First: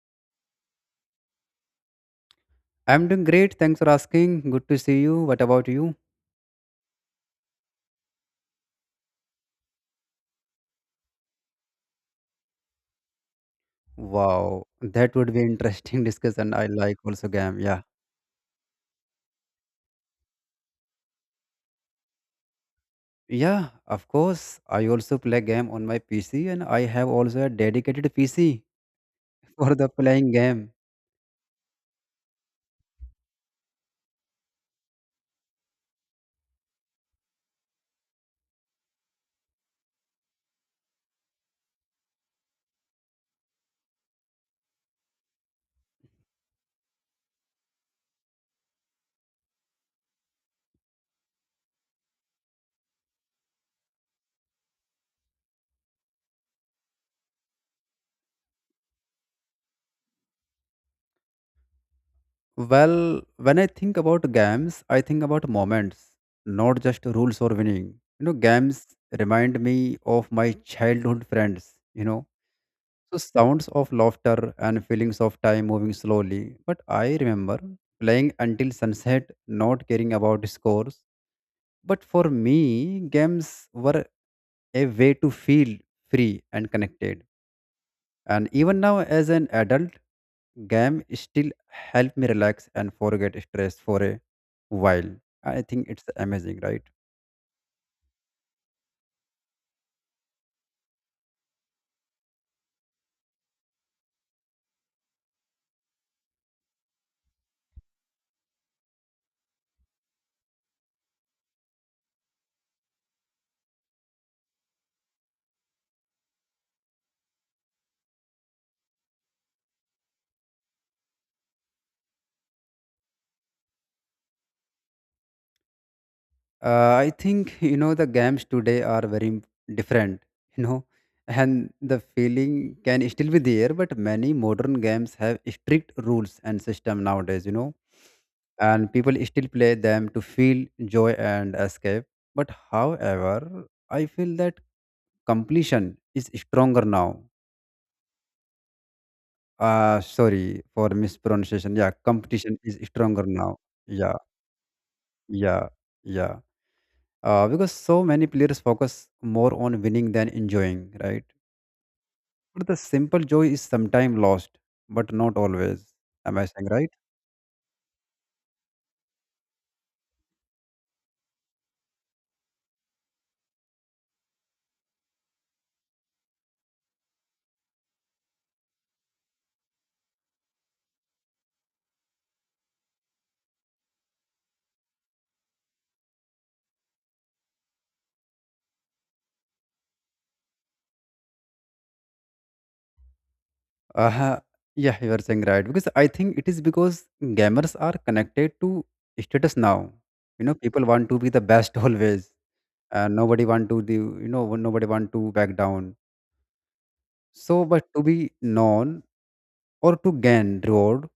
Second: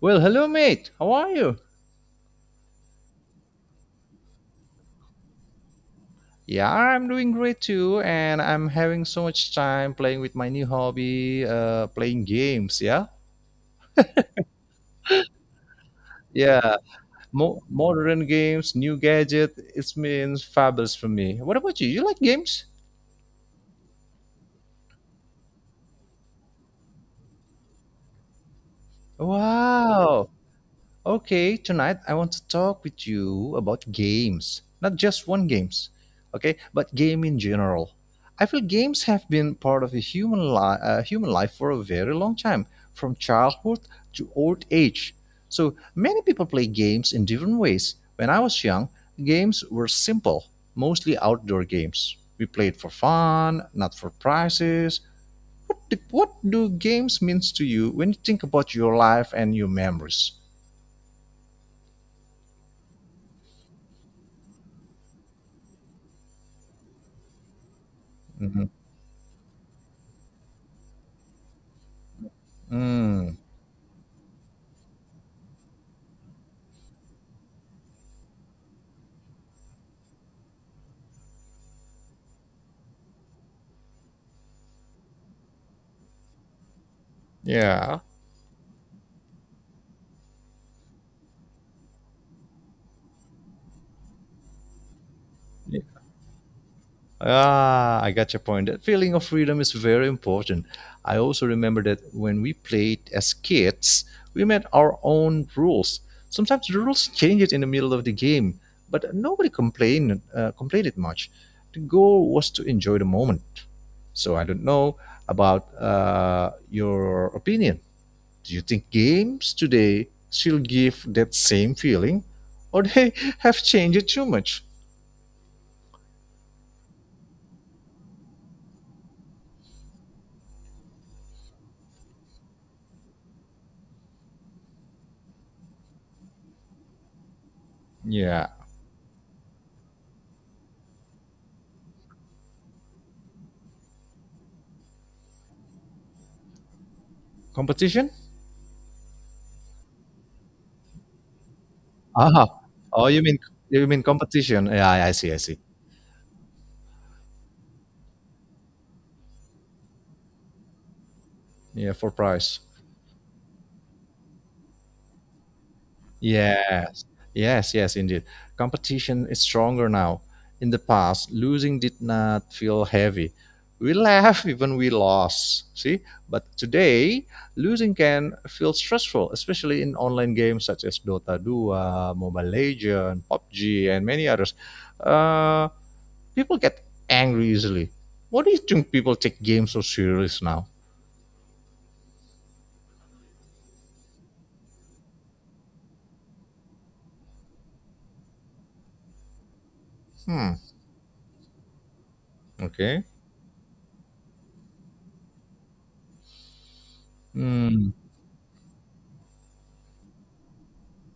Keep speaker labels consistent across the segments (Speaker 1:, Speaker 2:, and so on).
Speaker 1: Well, hello, mate. How are you?
Speaker 2: I'm doing great. Thanks for asking. Good to see you. What about you?
Speaker 1: Yeah, I'm doing great too, and I'm having so much time playing with my new hobby, playing games. Yeah,
Speaker 2: Wow, that would be interesting discussion. I
Speaker 1: yeah,
Speaker 2: like also game. Yeah.
Speaker 1: Modern games, new gadget. It means fabulous for me. What about you? You like games?
Speaker 2: Yeah, of course. I also play game on my PC and I have also a dedicated PC for the
Speaker 1: Wow.
Speaker 2: playing game.
Speaker 1: Okay, tonight I want to talk with you about games. Not just one games, okay, but game in general. I feel games have been part of a human life for a very long time, from childhood to old age. So many people play games in different ways. When I was young, games were simple, mostly outdoor games. We played for fun, not for prizes. What do games means to you when you think about your life and your memories?
Speaker 2: Well, when I think about games, I think about moments, not just rules or winning. You know,
Speaker 1: Mhm.
Speaker 2: games remind me of my childhood friends, so
Speaker 1: Mm,
Speaker 2: sounds of laughter and feelings of time moving slowly. But I remember playing until sunset, not caring about scores. But for me, games were a way to feel free and connected.
Speaker 1: yeah.
Speaker 2: And even now, as an adult, game still help me relax and forget stress for a while. I
Speaker 1: Yeah.
Speaker 2: think it's amazing, right?
Speaker 1: Ah, I got your point. That feeling of freedom is very important. I also remember that when we played as kids, we made our own rules. Sometimes the rules changed in the middle of the game, but nobody complained it much. The goal was to enjoy the moment. So I don't know about your opinion. Do you think games today still give that same feeling, or they have changed it too much?
Speaker 2: I think the games today are very different, you know, and the feeling can still be there. But many modern games have strict rules and system nowadays,
Speaker 1: Yeah.
Speaker 2: and people still play them to feel joy and escape. But however, I feel that completion is stronger now.
Speaker 1: Competition?
Speaker 2: Sorry for mispronunciation. Yeah,
Speaker 1: Ah,
Speaker 2: competition is
Speaker 1: oh, you
Speaker 2: stronger
Speaker 1: mean
Speaker 2: now.
Speaker 1: you mean
Speaker 2: Yeah,
Speaker 1: competition? Yeah, I see, I see.
Speaker 2: yeah, yeah. Because so many players focus more on winning than enjoying, right?
Speaker 1: Yeah, for price.
Speaker 2: But the simple joy is sometimes lost, but not always. Am I saying right?
Speaker 1: Yes, yes, yes, indeed. Competition is stronger now. In the past, losing did not feel heavy. We laugh even we lost, see? But today, losing can feel stressful, especially in online games such as Dota 2, Mobile Legends, PUBG, and many others. Uh, People get angry easily. What do you think people take games so serious now?
Speaker 2: Uh, yeah, you are saying right. Because I think it is because gamers are connected to status now. You
Speaker 1: Hmm.
Speaker 2: know, people want to be the best always.
Speaker 1: Okay.
Speaker 2: Nobody want to the nobody want to back down. So, but
Speaker 1: Hmm.
Speaker 2: to be known or to gain reward,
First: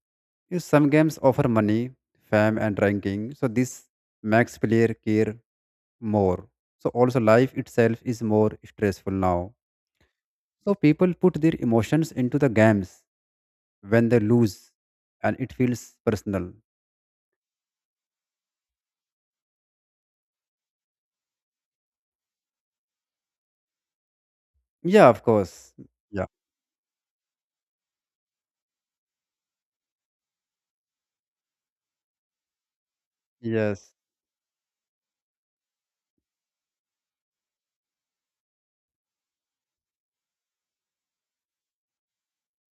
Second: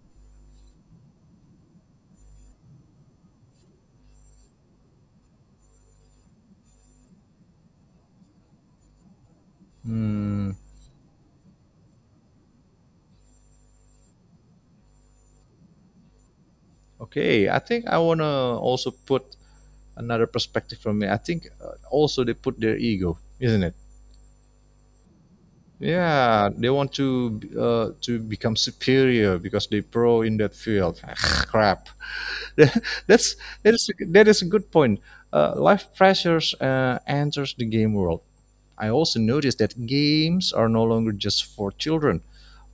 Speaker 2: you some games offer money, fame, and ranking. So this makes player care more. So also life itself is more stressful now.
Speaker 1: Hmm.
Speaker 2: So people put their emotions into the games when they lose and it feels personal.
Speaker 1: Okay. I think I wanna also put another perspective from me. I think also they put their ego, isn't it?
Speaker 2: Yeah, of course. Yeah.
Speaker 1: Yeah, they want to become superior because they pro in that field. Crap. that's that is
Speaker 2: Yes.
Speaker 1: that is a good point. Life pressures enters the game world. I also noticed that games are no longer just for children.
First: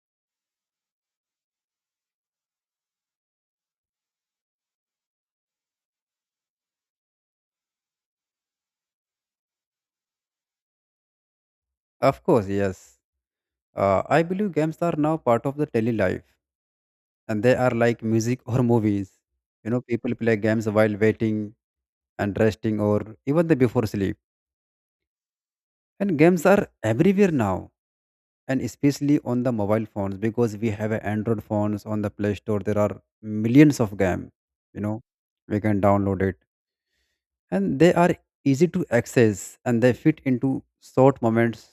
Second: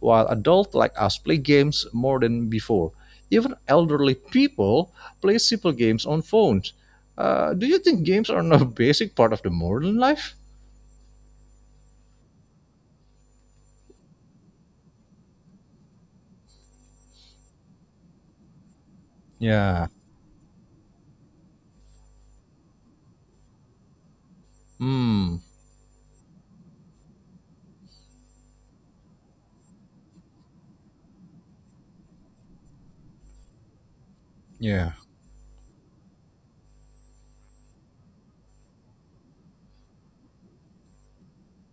Speaker 1: While adults like us play games more than before, even elderly people play simple games on phones. Do you think games are now a basic part of the modern life?
Speaker 2: Of course, yes. I believe games are now part of the daily life and they are like music or movies. You know,
Speaker 1: Yeah.
Speaker 2: people play games while waiting and resting or even the before sleep,
Speaker 1: Hmm.
Speaker 2: and games are everywhere now, and especially on the mobile phones, because we have a android phones on the play store there are millions of games. you
Speaker 1: Yeah.
Speaker 2: know we can download it, and they are easy to access and they fit into short moments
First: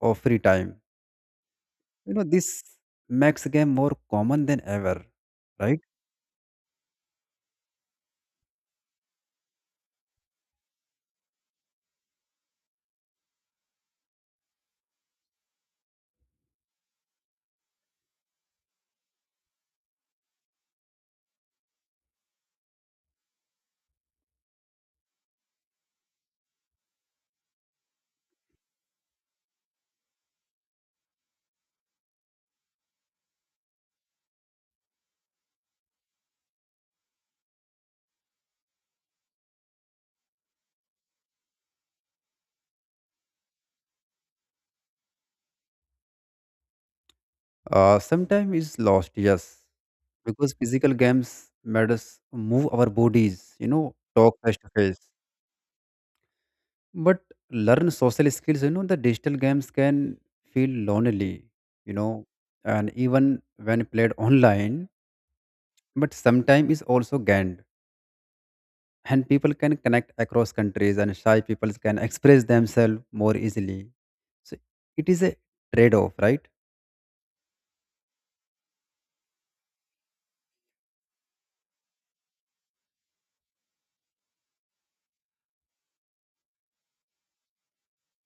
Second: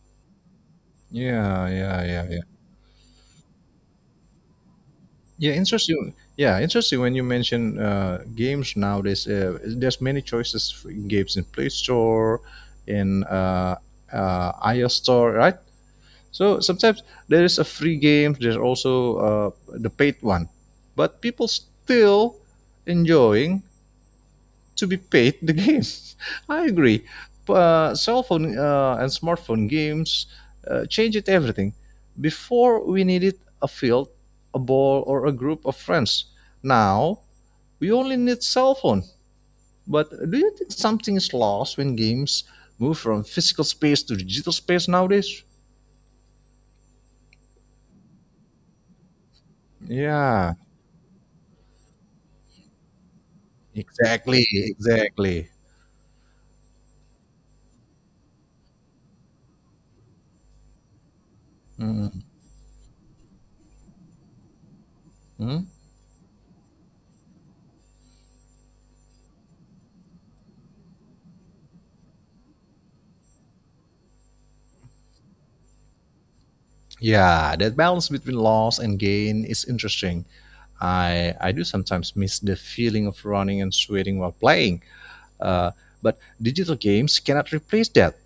Speaker 2: of free time.
Speaker 1: Yeah. Yeah. Yeah.
Speaker 2: This makes game more common than ever,
Speaker 1: Yeah,
Speaker 2: right?
Speaker 1: interesting. Yeah, interesting when you mention games nowadays. There's many choices for games in Play Store, in iOS Store, right? So sometimes there is a free game. There's also the paid one, but people still enjoying to be paid the game. I agree. Cell phone and smartphone games change it everything. Before we needed a field, a ball, or a group of friends. Now we only need cell phone. But do you think something is lost when games move from physical space to digital space nowadays?
Speaker 2: Sometimes is lost, yes,
Speaker 1: Yeah,
Speaker 2: because physical games made us move our bodies, talk
Speaker 1: exactly,
Speaker 2: face to face.
Speaker 1: exactly.
Speaker 2: But learn social skills, you know, the digital games can feel lonely, you
Speaker 1: Mhm.
Speaker 2: know, and even when played online, but sometimes is also gained. And people can connect across countries and shy people can express themselves more easily. So it is a trade-off, right?
Speaker 1: Yeah, that balance between loss and gain is interesting. I do sometimes miss the feeling of running and sweating while playing. Uh, but digital games cannot replace that.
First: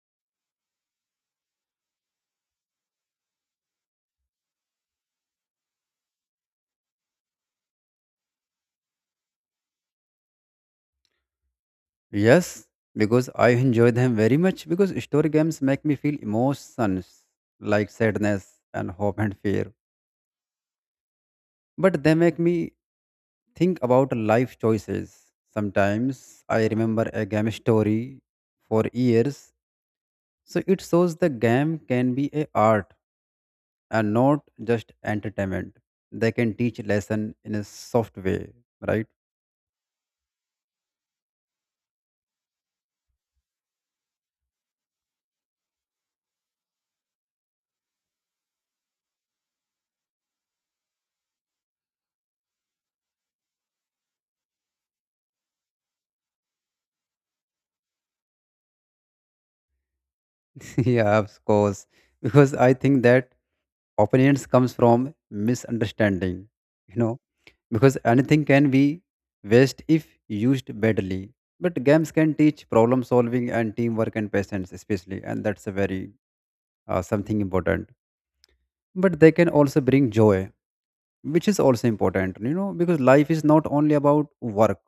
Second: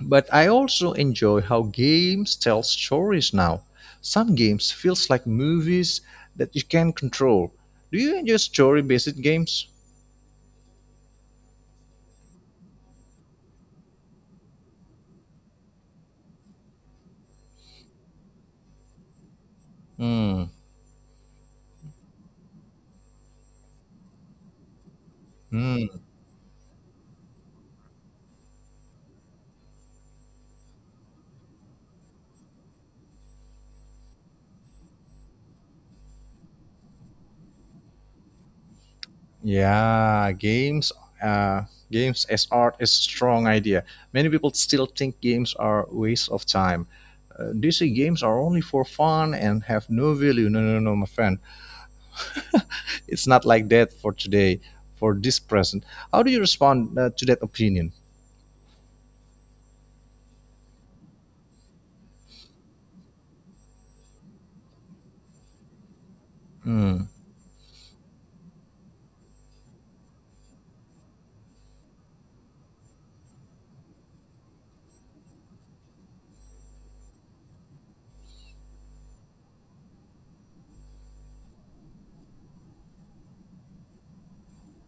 Speaker 1: But I also enjoy how games tell stories now. Some games feels like movies that you can control. Do you enjoy story-based games?
Speaker 2: Yes, because I enjoy them very much because story games make me feel emotions like sadness and hope and fear.
Speaker 1: Hmm.
Speaker 2: But they make me think about life choices.
Speaker 1: Hmm.
Speaker 2: Sometimes I remember a game story for years, so it shows the game can be a art and not just entertainment. They can teach lesson in a soft way, right?
Speaker 1: Yeah, uh, games as art is a strong idea. Many people still think games are waste of time. They say games are only for fun and have no value. No, no, no, no, my friend. It's not like that for today, for this present. How do you respond to that opinion?
Speaker 2: Yeah, of course. Because I think that opinions comes from misunderstanding, you
Speaker 1: Hmm.
Speaker 2: know because anything can be waste if used badly, but games can teach problem solving and teamwork and patience especially, and that's a very something important, but they can also bring joy, which is also important, because life is not only about work.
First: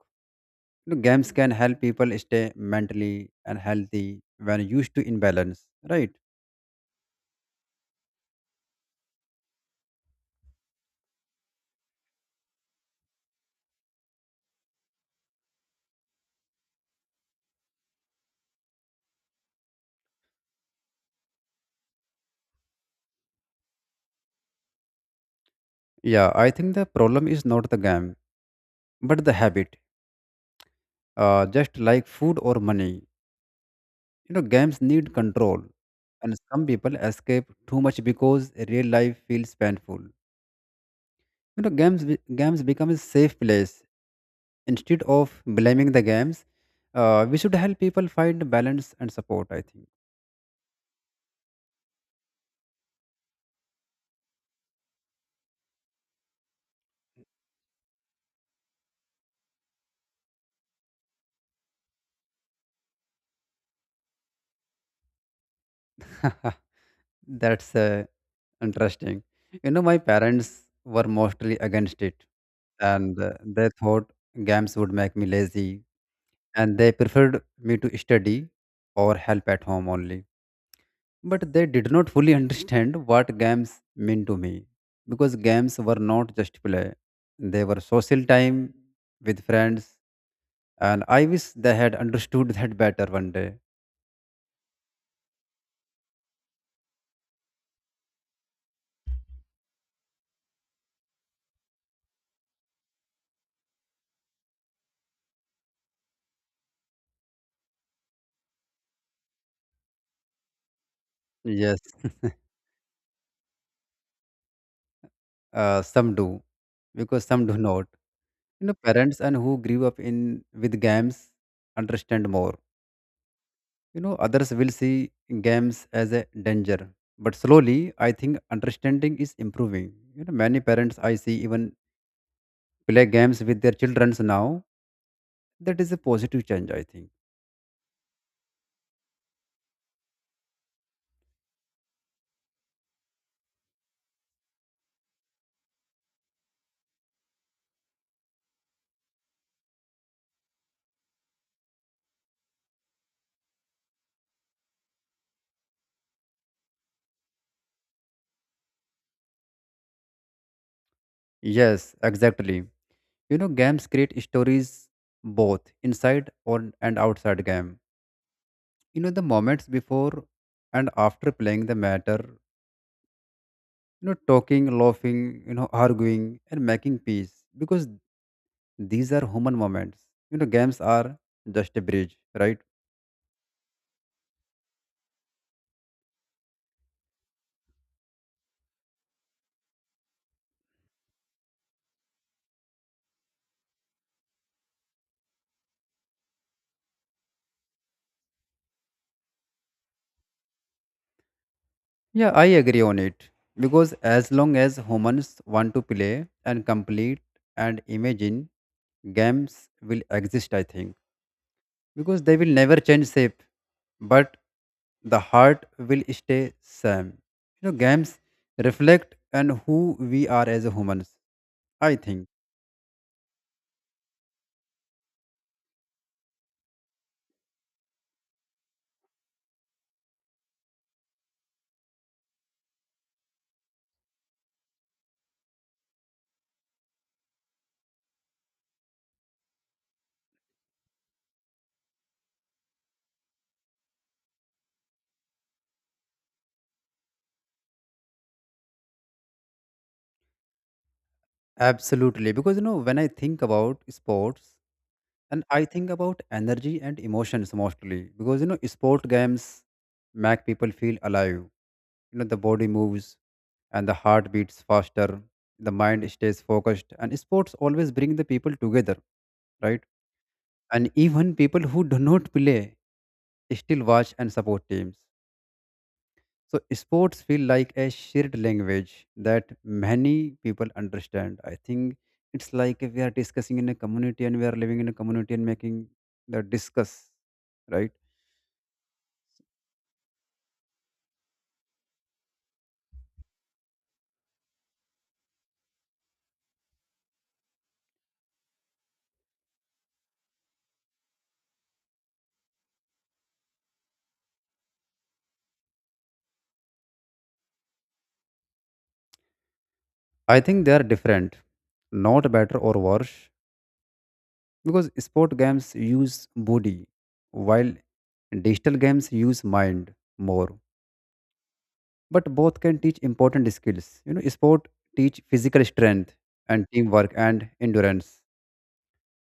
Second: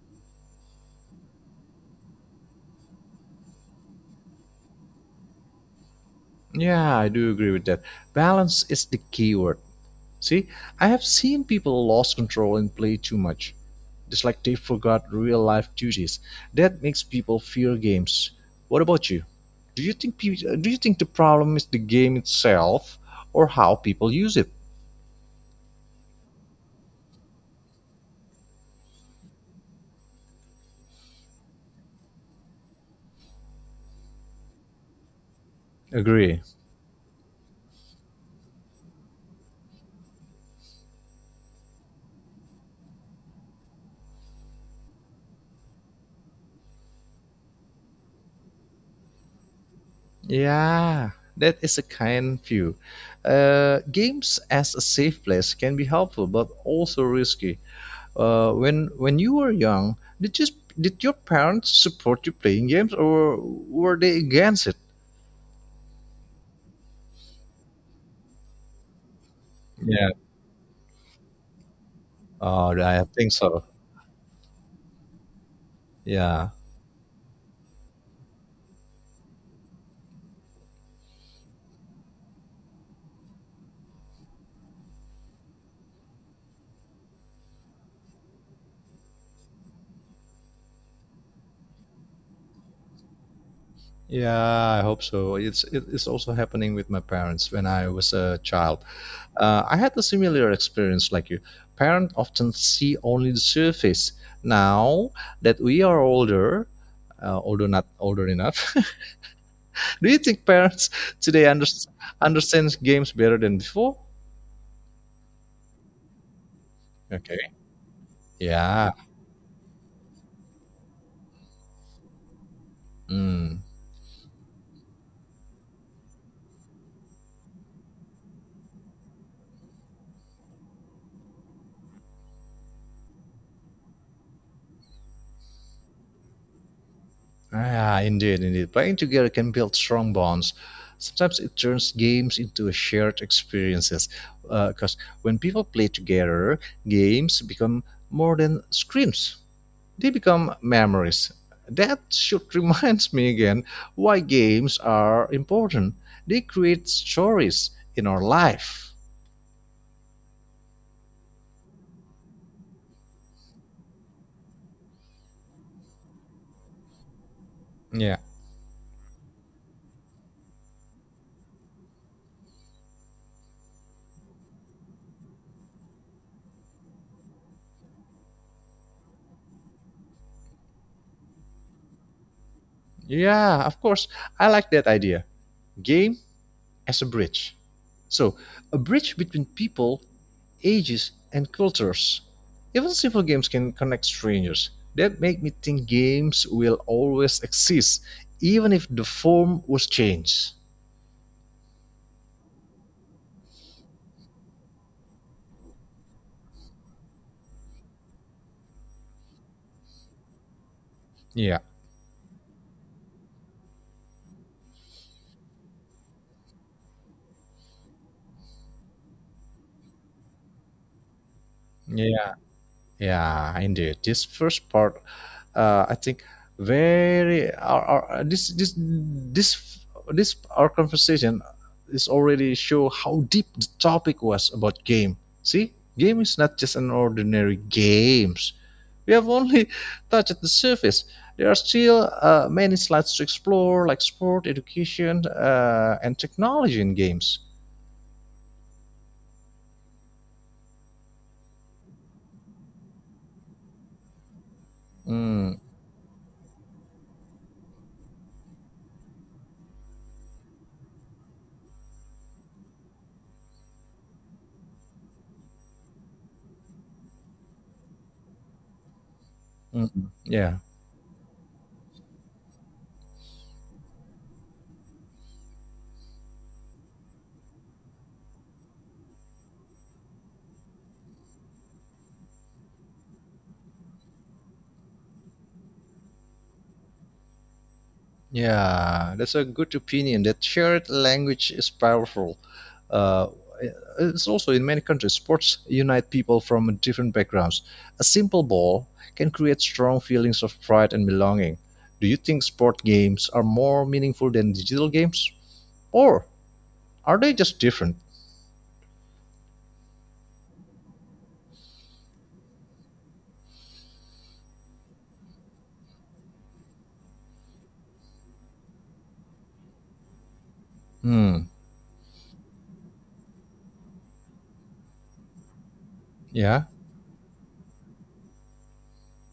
Speaker 2: Games can help people stay mentally and healthy when used to imbalance, right?
Speaker 1: Yeah, I do agree with that. Balance is the key word. See, I have seen people lost control and play too much. It's like they forgot real life duties. That makes people fear games. What about you? Do you think the problem is the game itself or how people use it?
Speaker 2: Yeah, I think the problem is not the game but the habit, just like food or money. You know, games need control, and
Speaker 1: Agree.
Speaker 2: some people escape too much because real life feels painful. You know, games become a safe place. Instead of blaming the games, we should help people find balance and support, I think.
Speaker 1: Yeah, that is a kind view. Games as a safe place can be helpful, but also risky. When you were young, did your parents support you playing games, or were they against it?
Speaker 2: That's interesting. You know, my
Speaker 1: Yeah.
Speaker 2: parents were mostly against it,
Speaker 1: Oh, I
Speaker 2: and
Speaker 1: think so.
Speaker 2: they thought games would make me lazy,
Speaker 1: Yeah.
Speaker 2: and they preferred me to study or help at home only. But they did not fully understand what games mean to me, because games were not just play, they were social time with friends, and I wish they had understood that better one day.
Speaker 1: Yeah, I hope so. It's also happening with my parents when I was a child. I had a similar experience like you. Parents often see only the surface. Now that we are older, although not older enough, do you think parents today under,
Speaker 2: Yes,
Speaker 1: understand games better than before?
Speaker 2: some do because
Speaker 1: Okay.
Speaker 2: some do not. You know,
Speaker 1: Yeah.
Speaker 2: parents and who grew up in with games understand more.
Speaker 1: Mm.
Speaker 2: You know, others will see games as a danger, but slowly I think understanding is improving. You know, many parents I see even play games with their childrens now. That is a positive change, I think.
Speaker 1: Ah, indeed, indeed. Playing together can build strong bonds. Sometimes it turns games into a shared experiences. Because when people play together, games become more than screens. They become memories. That should reminds me again why games are important. They create stories in our life.
Speaker 2: Yes, exactly. You know, games create stories both inside or and outside game.
Speaker 1: Yeah,
Speaker 2: You know, the moments before and after playing the matter, you know, talking, laughing, you know, arguing and making peace, because these are human moments. You know, games are just a bridge, right?
Speaker 1: yeah, of course. I like that idea. Games as a bridge. So, a bridge between people, ages, and cultures. Even simple games can connect strangers. That make me think games will always exist, even if the form was changed.
Speaker 2: Yeah, I agree on it, because as long as humans want to play and complete and imagine, games will exist, I think,
Speaker 1: Yeah.
Speaker 2: because they will never change shape, but the heart will stay same. You know, games reflect and who we are as humans, I think.
Speaker 1: Yeah. Yeah, indeed. This first part, I think, very our this our conversation is already show how deep the topic was about game. See, game is not just an ordinary games. We have only touched the surface. There are still many slides to explore, like sport, education, and technology in games.
Speaker 2: Absolutely, because when I think about sports and
Speaker 1: Mm,
Speaker 2: I think about energy and emotions, mostly because sport games make people feel alive. You know, the body moves and the heart beats faster, the mind stays focused, and sports always bring the people together, right?
Speaker 1: mm, mm. Yeah.
Speaker 2: And even people who do not play still watch and support teams. So sports feel like a shared language that many people understand, I think. It's like if we are discussing in a community and we are living in a community and making the discuss, right?
Speaker 1: Yeah, that's a good opinion. That shared language is powerful. Uh, it's also in many countries, sports unite people from different backgrounds. A simple ball can create strong feelings of pride and belonging. Do you think sport games are more meaningful than digital games, or are they just different?
Speaker 2: I think they are different, not better or worse, because sport games use body, while digital games use mind more.
Speaker 1: Hmm.
Speaker 2: But both can teach important skills. Sport teach physical strength
Speaker 1: Yeah.
Speaker 2: and teamwork and endurance,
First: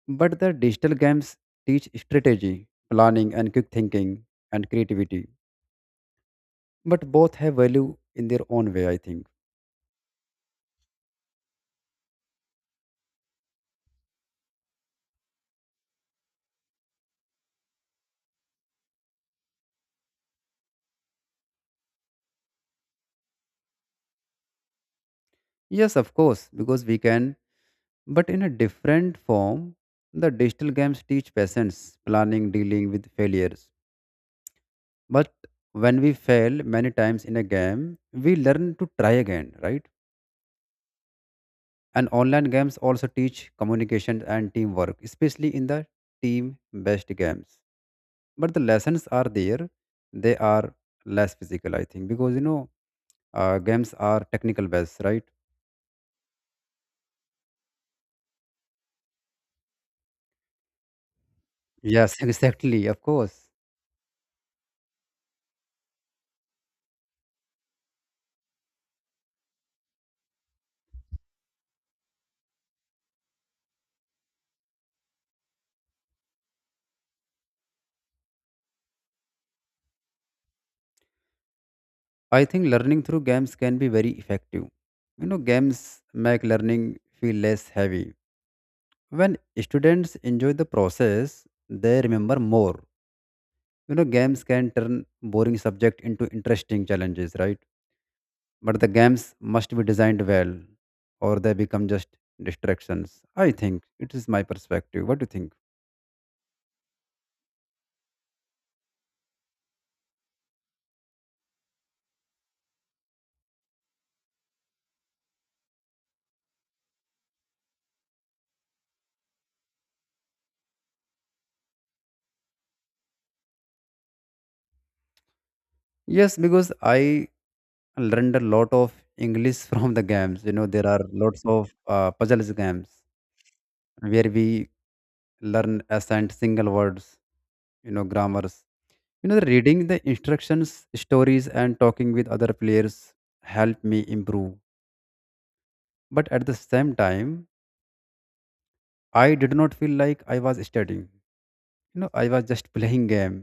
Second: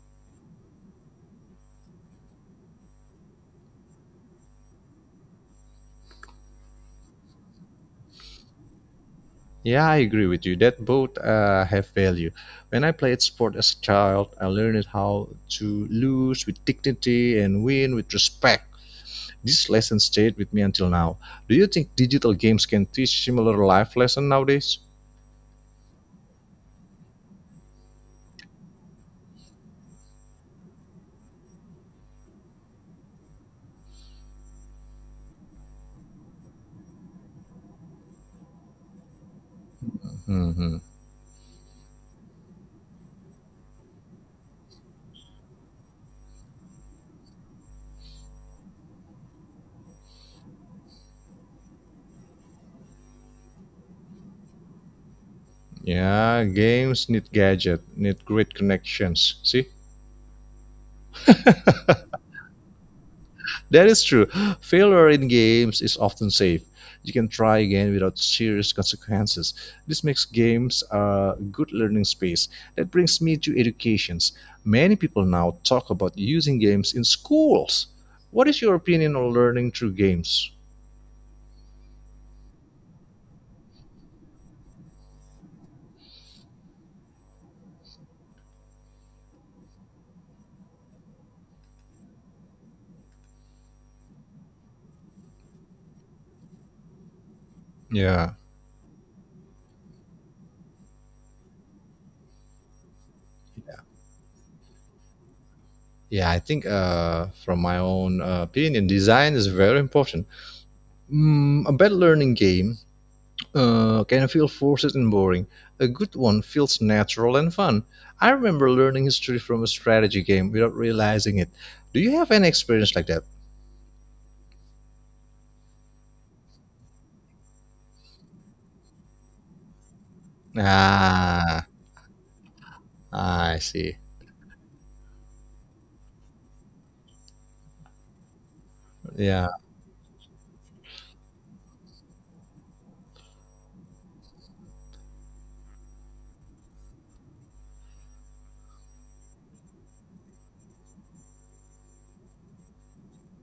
Speaker 2: but the digital games teach strategy, planning and quick thinking and creativity. But both have value in their own way, I think.
Speaker 1: Yeah, I agree with you. That both have value. When I played sport as a child, I learned how to lose with dignity and win with respect. This lesson stayed with me until now. Do you think digital games can teach similar life lesson nowadays?
Speaker 2: Yes, of course, because we can, but in a different form. The digital games teach patience, planning, dealing with failures. But when we fail many times in a game, we learn to try again, right?
Speaker 1: Hmm.
Speaker 2: And online games also teach communication and teamwork, especially in the team based games. But the lessons are there, they are less physical, I think, because games are technical based, right?
Speaker 1: Yeah, games need gadget, need great connections. See,
Speaker 2: Yes, exactly, of course.
Speaker 1: that is true. Failure in games is often safe. You can try again without serious consequences. This makes games a good learning space. That brings me to educations. Many people now talk about using games in schools. What is your opinion on learning through games?
Speaker 2: I think learning through games can be very effective. You know, games make learning feel less heavy. When students enjoy the process, they remember more. You know, games can turn boring subject into interesting challenges, right?
Speaker 1: Yeah,
Speaker 2: But the games must be designed well or they become just distractions. I think it is my perspective. What do you think?
Speaker 1: yeah, I think from my own opinion, design is very important. A bad learning game can feel forced and boring. A good one feels natural and fun. I remember learning history from a strategy game without realizing it. Do you have any experience like that?
Speaker 2: Yes, because I learned a lot of english from the games. There are lots of
Speaker 1: Ah,
Speaker 2: puzzles games
Speaker 1: I see.
Speaker 2: where we learn ascent single words, grammars,
Speaker 1: Yeah,
Speaker 2: the reading the instructions, stories and talking with other players helped me improve. But at the same time, I did not feel like I was studying. I was just playing game.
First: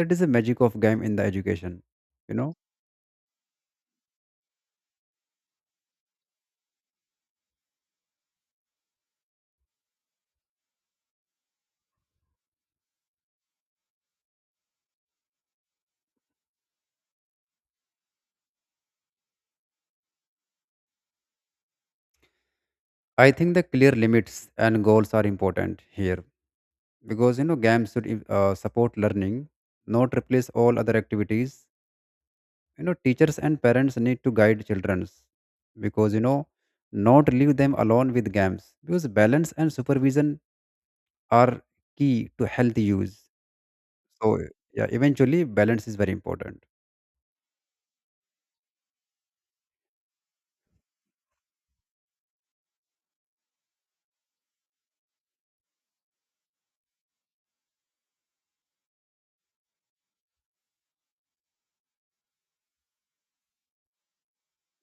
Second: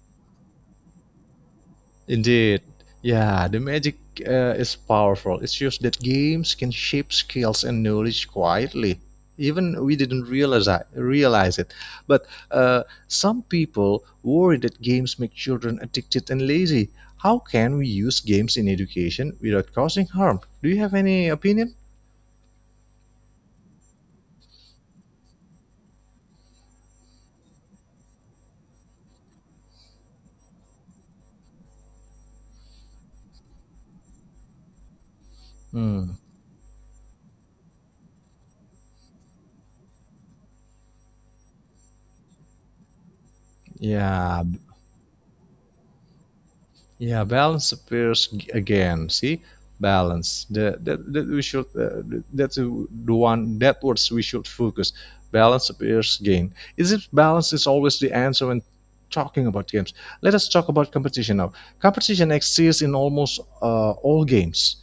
Speaker 2: That is the magic of game in the education, you know.
Speaker 1: indeed. Yeah, the magic is powerful. It shows that games can shape skills and knowledge quietly. Even we didn't realize it. But some people worry that games make children addicted and lazy. How can we use games in education without causing harm? Do you have any opinion?
Speaker 2: I think the clear limits and goals are important here, because games should support learning, not replace all other activities. Teachers and parents need to guide childrens, because
Speaker 1: Hmm.
Speaker 2: not leave them alone with games, because balance and supervision are key to healthy use. So
Speaker 1: Yeah,
Speaker 2: yeah, eventually balance is very important.
Speaker 1: yeah, balance appears again. See, balance. The, that that we should. That's the one. That words we should focus. Balance appears again. Is it balance is always the answer when talking about games? Let us talk about competition now. Competition exists in almost all games.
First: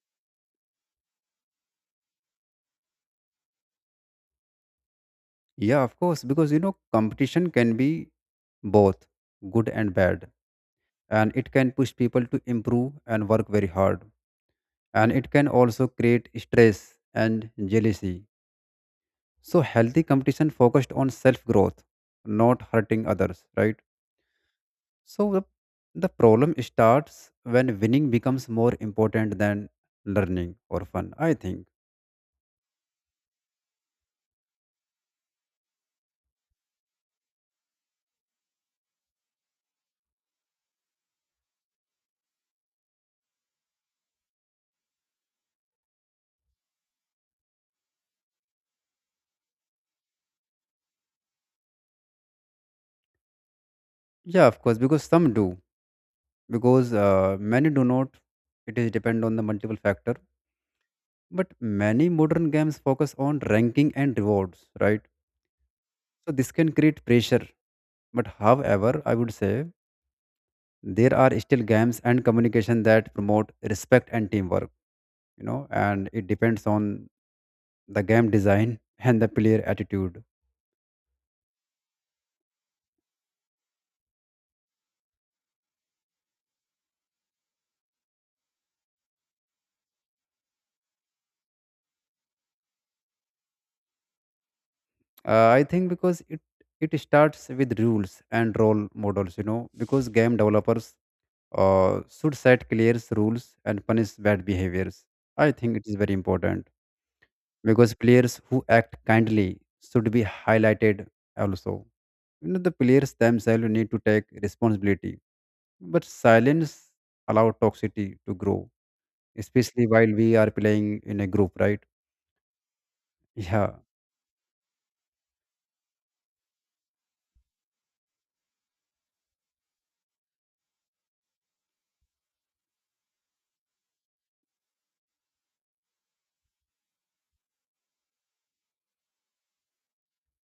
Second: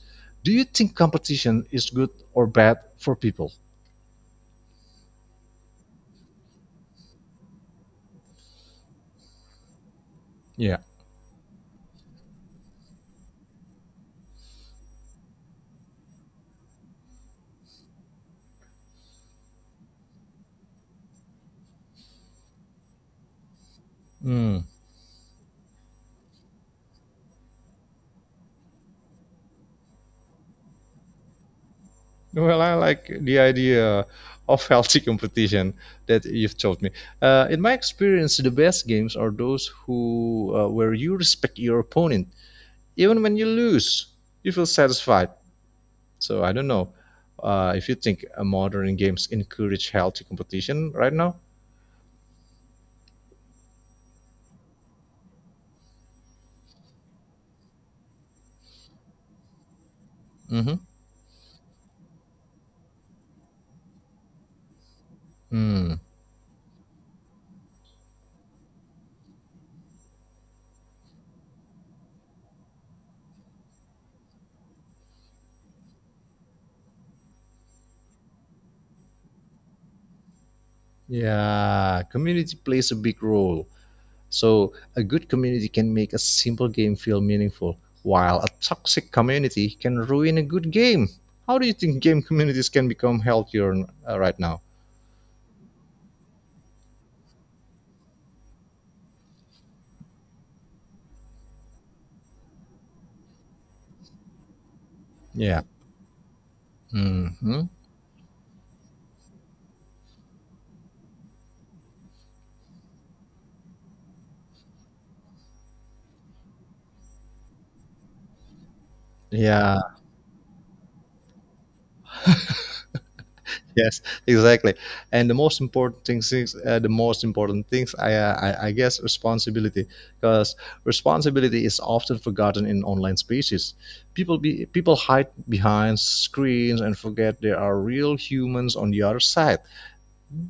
Speaker 1: Do you think competition is good or bad for people?
Speaker 2: Yeah, of course, because competition can be both good and bad,
Speaker 1: Yeah.
Speaker 2: and it can push people to improve and work very hard, and it can also create stress and jealousy. So, healthy competition focused on self growth, not hurting others, right?
Speaker 1: Hmm.
Speaker 2: So, the problem starts when winning becomes more important than learning or fun, I think.
Speaker 1: Well, I like the idea of healthy competition that you've told me. In my experience, the best games are those who where you respect your opponent, even when you lose, you feel satisfied. So I don't know if you think modern games encourage healthy competition right now.
Speaker 2: Yeah, of course, because some do, because many do not. It is depend on the multiple factor.
Speaker 1: Mm-hmm.
Speaker 2: But many modern games focus on ranking and rewards, right?
Speaker 1: Hmm.
Speaker 2: So this can create pressure. But however, I would say there are still games and communication that promote respect and teamwork, and it depends on the game design and the player attitude.
Speaker 1: Yeah, community plays a big role. So, a good community can make a simple game feel meaningful, while a toxic community can ruin a good game. How do you think game communities can become healthier right now?
Speaker 2: I think because it starts with rules and role models, because game developers should set clear rules and punish bad behaviors. I
Speaker 1: Yeah.
Speaker 2: think it is very important,
Speaker 1: Hmm.
Speaker 2: because players who act kindly should be highlighted also. You know, the players themselves need to take responsibility, but silence allow toxicity to grow,
Speaker 1: Yeah.
Speaker 2: especially while we are playing in a group, right? Yeah.
Speaker 1: Yes. Exactly. And the most important things, I guess, responsibility, because responsibility is often forgotten in online spaces. People hide behind screens and forget there are real humans on the other side.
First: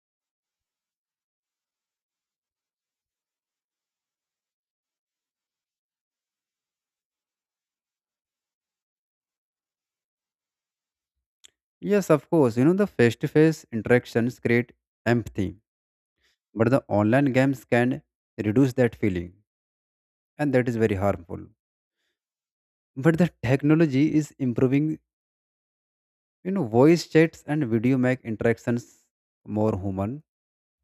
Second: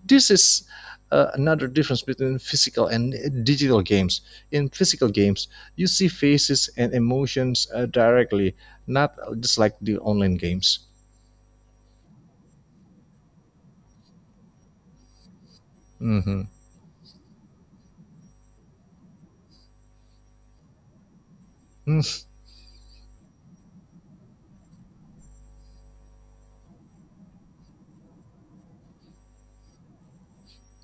Speaker 1: This is another difference between physical and digital games. In physical games, you see faces and emotions directly, not just like the online games.
Speaker 2: Yes, of course. You know, the face to face interactions create empathy,
Speaker 1: Hmm.
Speaker 2: but the online games can reduce that feeling, and that is very harmful. But the technology is improving, you know, voice chats and video make interactions more human.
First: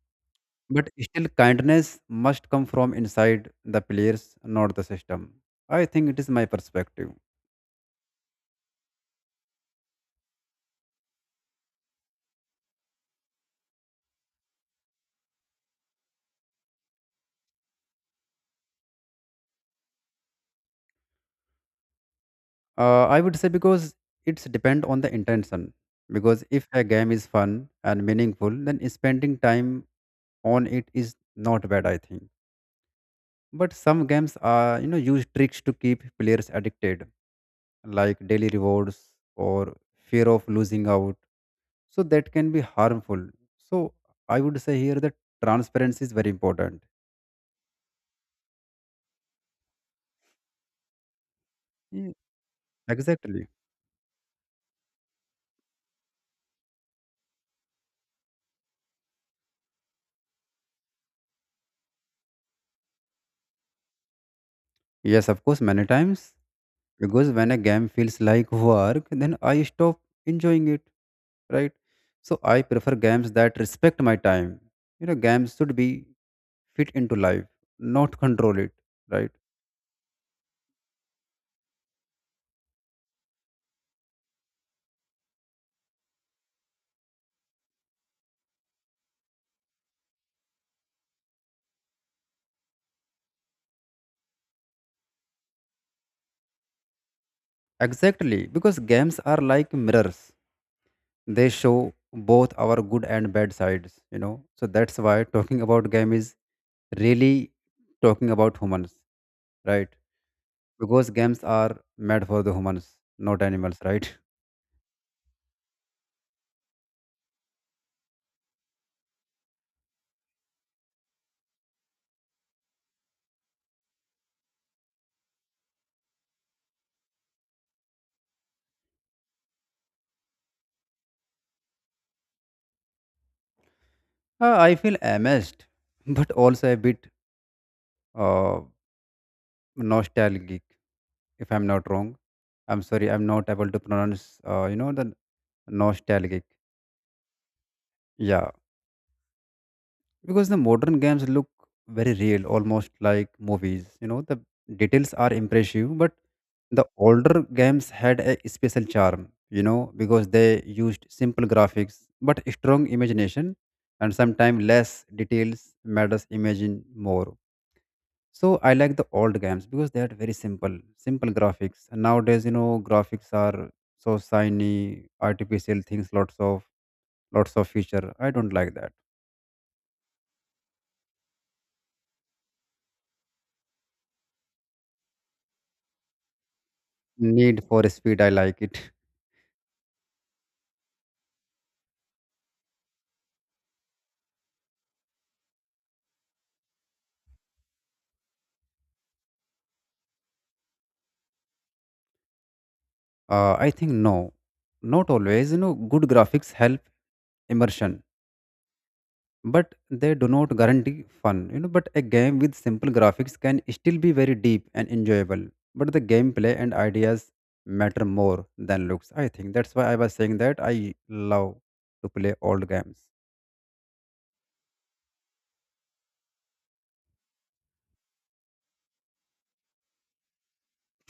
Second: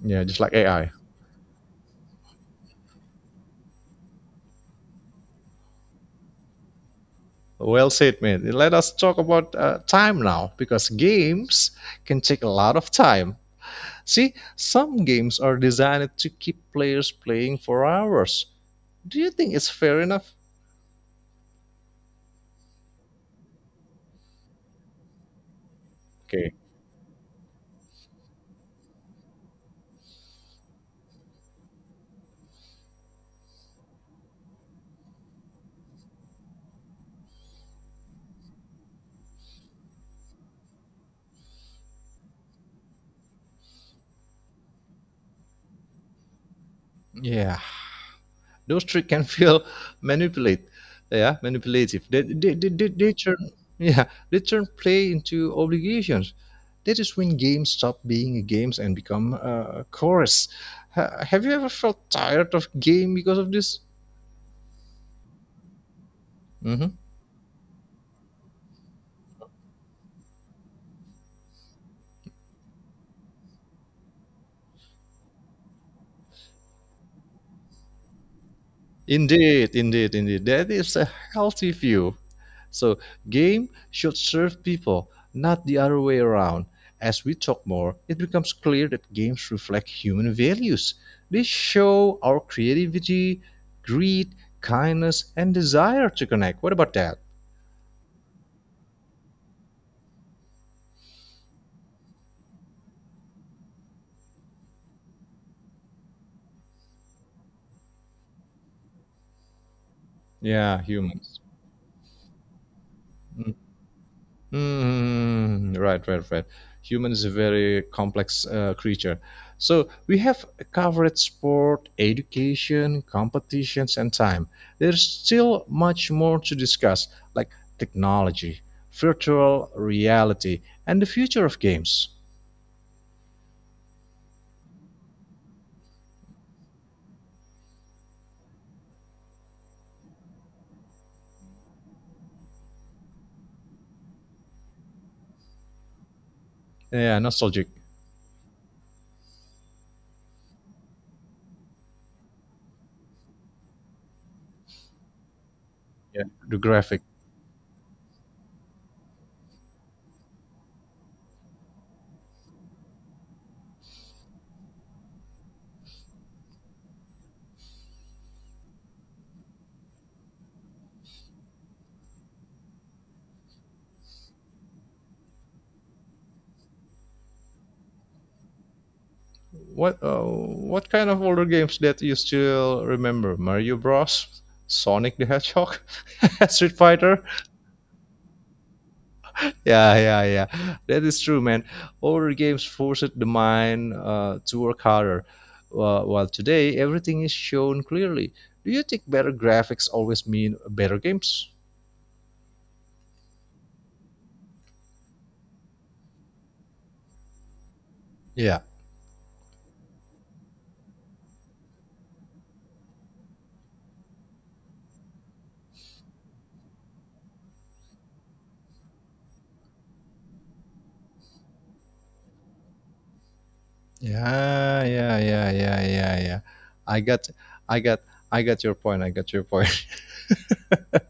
Speaker 1: Yeah, just like
Speaker 2: But
Speaker 1: AI.
Speaker 2: still, kindness must come from inside the players, not the system. I think it is my perspective.
Speaker 1: Well said, mate. Let us talk about time now because games can take a lot of time. See, some games are designed to keep players playing for hours. Do you think it's fair enough?
Speaker 2: I would say because it's depend on the intention. Because
Speaker 1: Okay.
Speaker 2: if a game is fun and meaningful, then spending time on it is not bad, I think. But some games are, you know, use tricks to keep players addicted, like daily rewards or fear of losing out. So that can be harmful. So I would say here that transparency is very important.
Speaker 1: Yeah. Those tricks can feel manipulate, yeah, manipulative. They
Speaker 2: Exactly.
Speaker 1: turn, yeah, they turn play into obligations. That is when games stop being games and become a chorus. Have you ever felt tired of game because of this?
Speaker 2: Yes, of course, many times.
Speaker 1: Hmm.
Speaker 2: Because when a game feels like work, then I stop enjoying it, right? So I prefer games that respect my time. You know, games should be fit into life, not control it, right?
Speaker 1: Indeed, indeed, indeed. That is a healthy view. So, game should serve people, not the other way around. As we talk more, it becomes clear that games reflect human values. They show our creativity, greed, kindness, and desire to connect. What about that?
Speaker 2: Exactly. Because games are like mirrors, they show both our good and bad sides, you know. So that's why talking about game is really talking about humans, right?
Speaker 1: Yeah,
Speaker 2: Because
Speaker 1: humans.
Speaker 2: games are made for the humans, not animals, right?
Speaker 1: Right, right, right. Human is a very complex creature. So we have covered sport, education, competitions, and time. There's still much more to discuss, like technology, virtual reality, and the future of games.
Speaker 2: I feel amazed, but also a bit uh, nostalgic, if I'm not wrong. I'm sorry, I'm not able to pronounce, you know, the nostalgic.
Speaker 1: Yeah, nostalgic.
Speaker 2: Yeah, because the modern games look very real, almost like movies. You know, the details are impressive, but
Speaker 1: Yeah, the
Speaker 2: the
Speaker 1: graphic.
Speaker 2: older games had a special charm, you know, because they used simple graphics, but strong imagination, and sometimes less details made us imagine more. So I like the old games because they are very simple, simple graphics. And nowadays, you know, graphics are so shiny, artificial things, lots of feature. I don't like that.
Speaker 1: What kind of older games that you still remember? Mario Bros, Sonic the Hedgehog, Street Fighter.
Speaker 2: Need for Speed, I like it.
Speaker 1: Yeah, yeah, yeah. That is true, man. Older games forced the mind to work harder, while today everything is shown clearly. Do you think better graphics always mean better games?
Speaker 2: I think no, not always. You know, good graphics help immersion,
Speaker 1: Yeah,
Speaker 2: but they do not guarantee fun, you know, but a game with simple graphics can still be very deep and enjoyable, but the gameplay and ideas matter more than looks. I think that's why I was saying that I love to play old games.
Speaker 1: yeah, yeah, yeah, yeah, yeah, yeah. I got, I got, I got your point. I got your point.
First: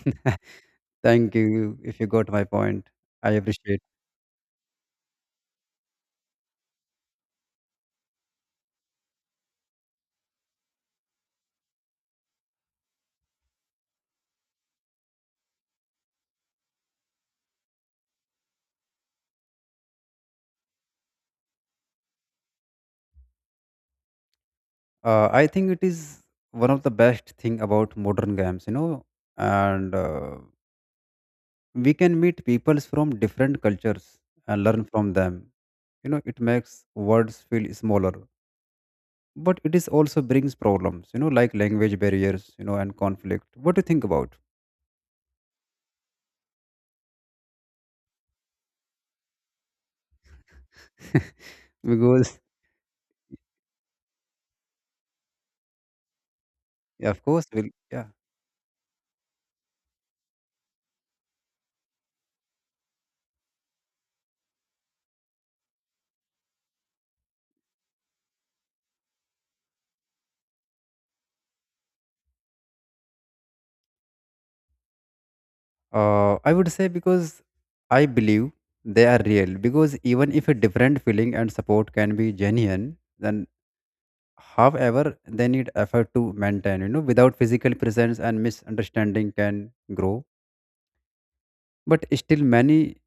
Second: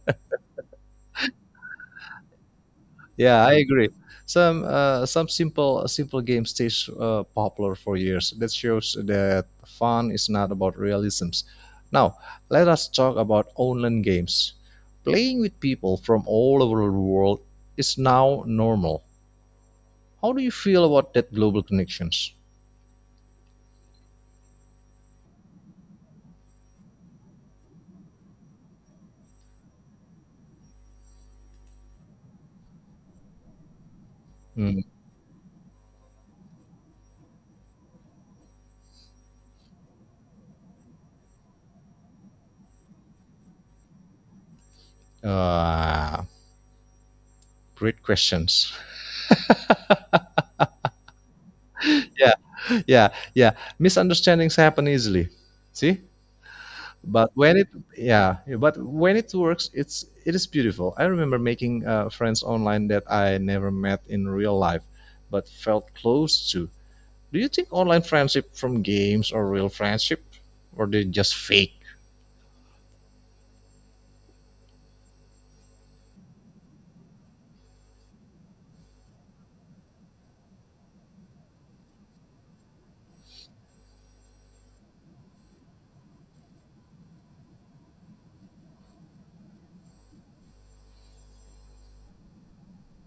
Speaker 2: Thank you if you got my point, I
Speaker 1: Yeah, I
Speaker 2: appreciate.
Speaker 1: agree. Some simple games stays popular for years. That shows that fun is not about realisms. Now, let us talk about online games. Playing with people from all over the world is now normal. How do you feel about that global connections?
Speaker 2: I think it is one of the best thing about modern games, you know, and we can meet peoples from different cultures and
Speaker 1: Mm,
Speaker 2: learn from them. You know, it makes words feel smaller, but it is also brings problems, you know, like language barriers, you know, and conflict. What do you think about?
Speaker 1: uh, Great questions. Yeah,
Speaker 2: Because
Speaker 1: yeah, yeah. Misunderstandings happen easily. See?
Speaker 2: yeah, of
Speaker 1: But
Speaker 2: course
Speaker 1: when it
Speaker 2: we'll, yeah.
Speaker 1: Yeah, yeah, but when it works, it is beautiful. I remember making friends online that I never met in real life, but felt close to. Do you think online friendship from games or real friendship, or they just fake?
Speaker 2: I would say because I believe they are real because even if a different feeling and support can be genuine, then however they need effort to maintain, you know, without physical presence and misunderstanding can grow, but still many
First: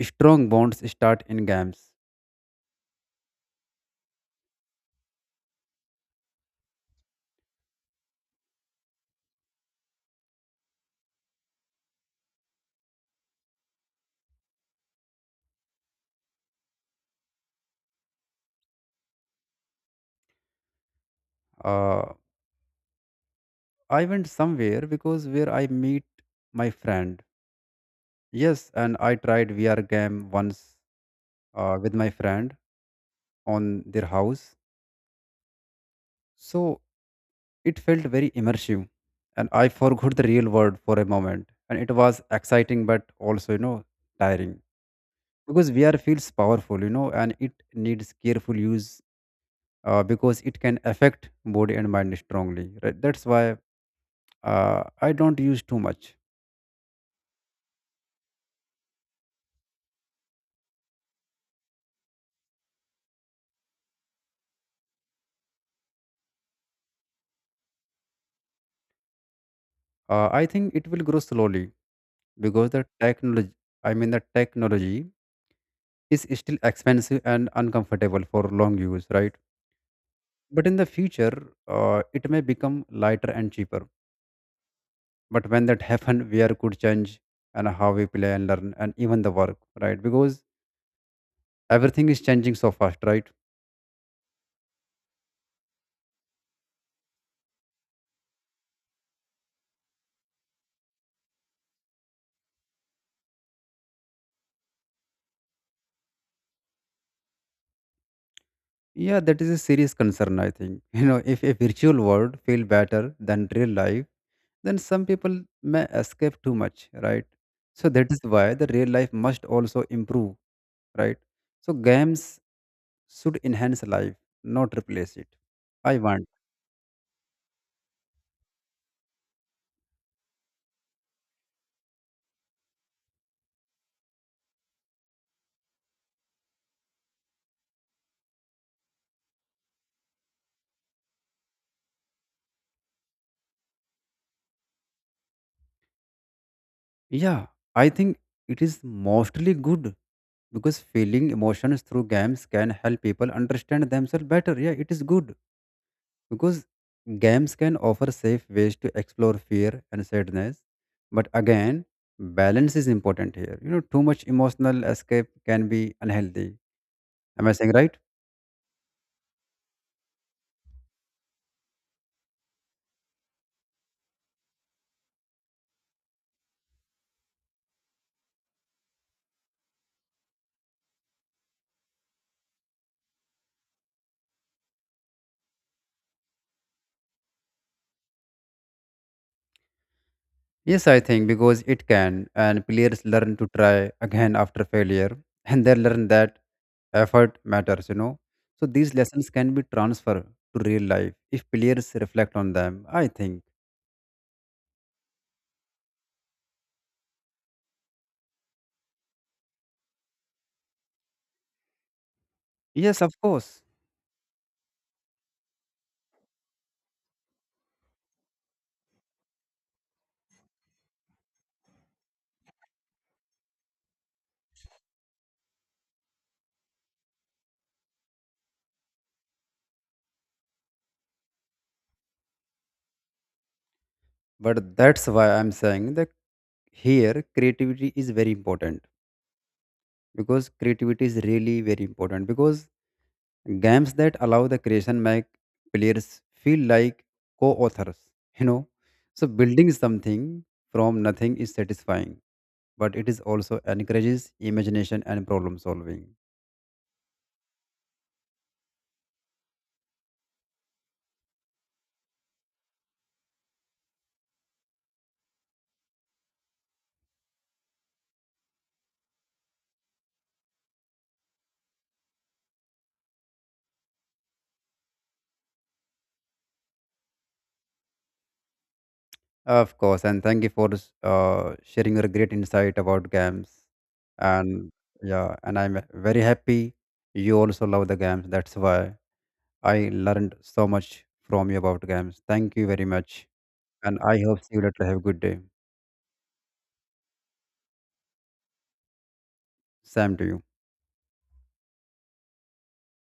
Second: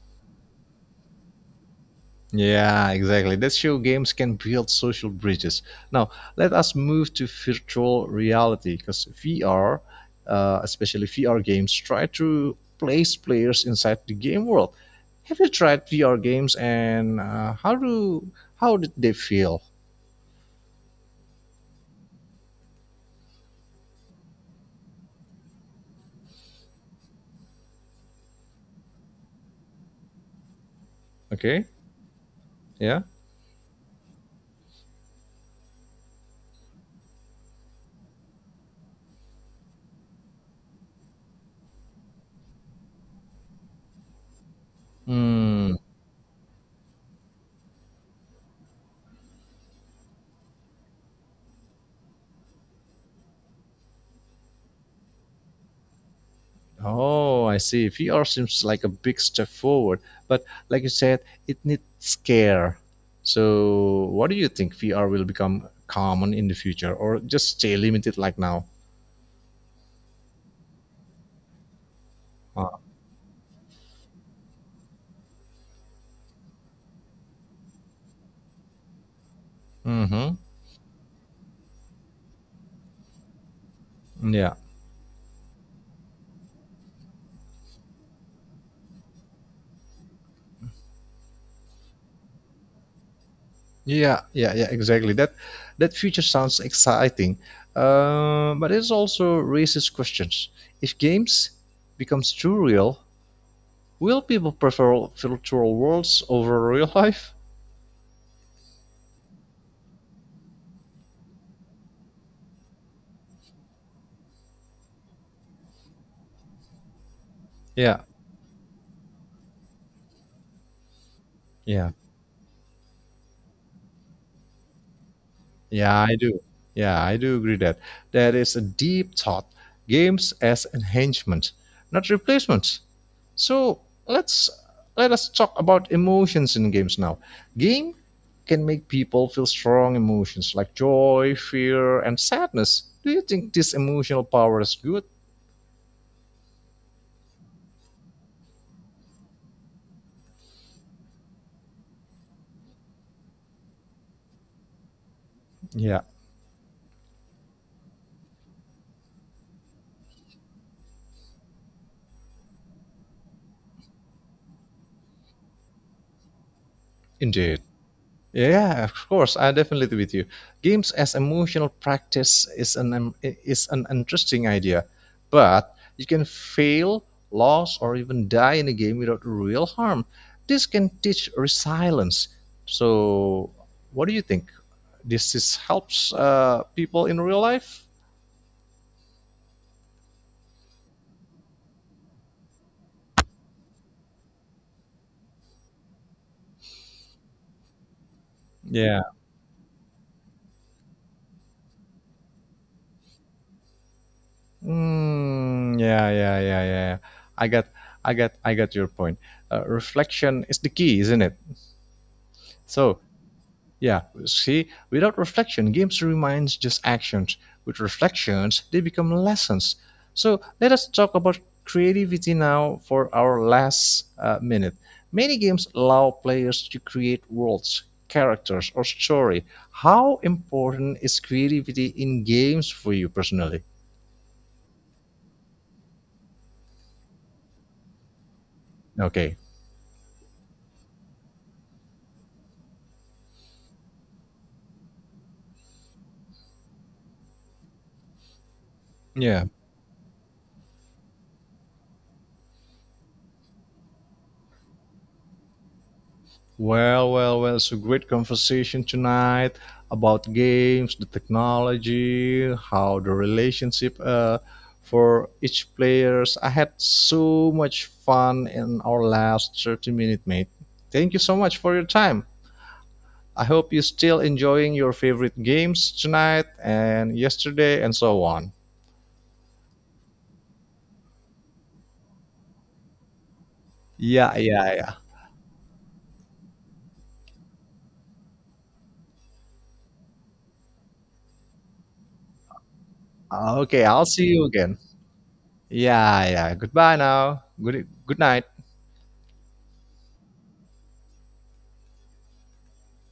Speaker 2: strong bonds start in games.
Speaker 1: Yeah, exactly. That's how games can build social bridges. Now, let us move to virtual reality because VR, especially VR games, try to place players inside the game world. Have you tried VR games and how did they feel?
Speaker 2: uh, I went somewhere because where I meet my friend. Yes, and I tried VR game once
Speaker 1: Okay,
Speaker 2: with my friend
Speaker 1: yeah.
Speaker 2: on their house. So it felt very immersive, and I forgot the real world for a moment. And it was exciting, but also, you know, tiring because
Speaker 1: Hmm.
Speaker 2: VR feels powerful, you know, and it needs careful use, because it can affect body and mind strongly. Right? That's why I don't use too much.
Speaker 1: Oh, I see. VR seems like a big step forward, but like you said, it needs care. So, what do you think, VR will become common in the future, or just stay limited like now?
Speaker 2: I think it will grow slowly
Speaker 1: Uh,
Speaker 2: because the technology is still expensive and uncomfortable for long use, right?
Speaker 1: mm-hmm.
Speaker 2: But in the future, it may become lighter and cheaper.
Speaker 1: Yeah.
Speaker 2: But when that happen, wear could change and how we play and learn and even the work, right? Because everything is changing so fast, right?
Speaker 1: Yeah, yeah, yeah, exactly. That future sounds exciting, but it also raises questions. If games becomes too real, will people prefer virtual worlds over real life?
Speaker 2: Yeah, that is a serious concern, I think. You know, if a virtual world feel better than real life, then some people may escape too much, right? So
Speaker 1: Yeah,
Speaker 2: that is why the real life must also improve, right? So
Speaker 1: yeah.
Speaker 2: games should enhance life, not replace it. I
Speaker 1: Yeah, I
Speaker 2: want.
Speaker 1: do. Yeah, I do agree that there is a deep thought, games as enhancement, not replacements. So let's let us talk about emotions in games now. Game can make people feel strong emotions like joy, fear, and sadness. Do you think this emotional power is good?
Speaker 2: Yeah, I think it is mostly good because feeling emotions through games can help people understand themselves better. Yeah, it is good
Speaker 1: Yeah,
Speaker 2: because games can offer safe ways to explore fear and sadness. But again, balance is important here. You know, too much emotional escape can be unhealthy. Am I
Speaker 1: indeed.
Speaker 2: saying right?
Speaker 1: Yeah, of course, I definitely with you. Games as emotional practice is an interesting idea, but you can fail, lose, or even die in a game without real harm. This can teach resilience. So, what do you think? This is helps people in real life.
Speaker 2: Yes, I think because it can, and players learn to try again after failure, and they learn that effort matters, you know, so these
Speaker 1: Yeah.
Speaker 2: lessons can be transferred to real life if players reflect on them, I think.
Speaker 1: Yeah, yeah, yeah, yeah. I got, I got your point. Reflection is the key, isn't it? So
Speaker 2: Yes, of course.
Speaker 1: yeah, see, without reflection, games remain just actions. With reflections, they become lessons. So let us talk about creativity now for our last minute. Many games allow players to create worlds, characters, or story. How important is creativity in games for you personally?
Speaker 2: But that's why I'm saying that here creativity is very important
Speaker 1: Okay.
Speaker 2: because creativity is really very important because games that allow the creation make players feel like co-authors, you know, so
Speaker 1: Yeah.
Speaker 2: building something from nothing is satisfying, but it is also encourages imagination and problem solving.
Speaker 1: Well, well, well, it's a great conversation tonight about games, the technology, how the relationship for each players. I had so much fun in our last 30-minute mate. Thank you so much for your time. I hope you're still enjoying your favorite games tonight and yesterday and so on.
Speaker 2: Of course, and thank you for sharing your great insight about games.
Speaker 1: Yeah,
Speaker 2: And
Speaker 1: yeah, yeah.
Speaker 2: yeah, and I'm very happy you also love the games. That's why I learned so much from you about games. Thank you very much,
Speaker 1: Okay,
Speaker 2: and
Speaker 1: I'll
Speaker 2: I
Speaker 1: see
Speaker 2: hope
Speaker 1: you
Speaker 2: you
Speaker 1: again.
Speaker 2: later have a good day.
Speaker 1: Yeah, yeah. Goodbye now. Good night.
Speaker 2: Same to you.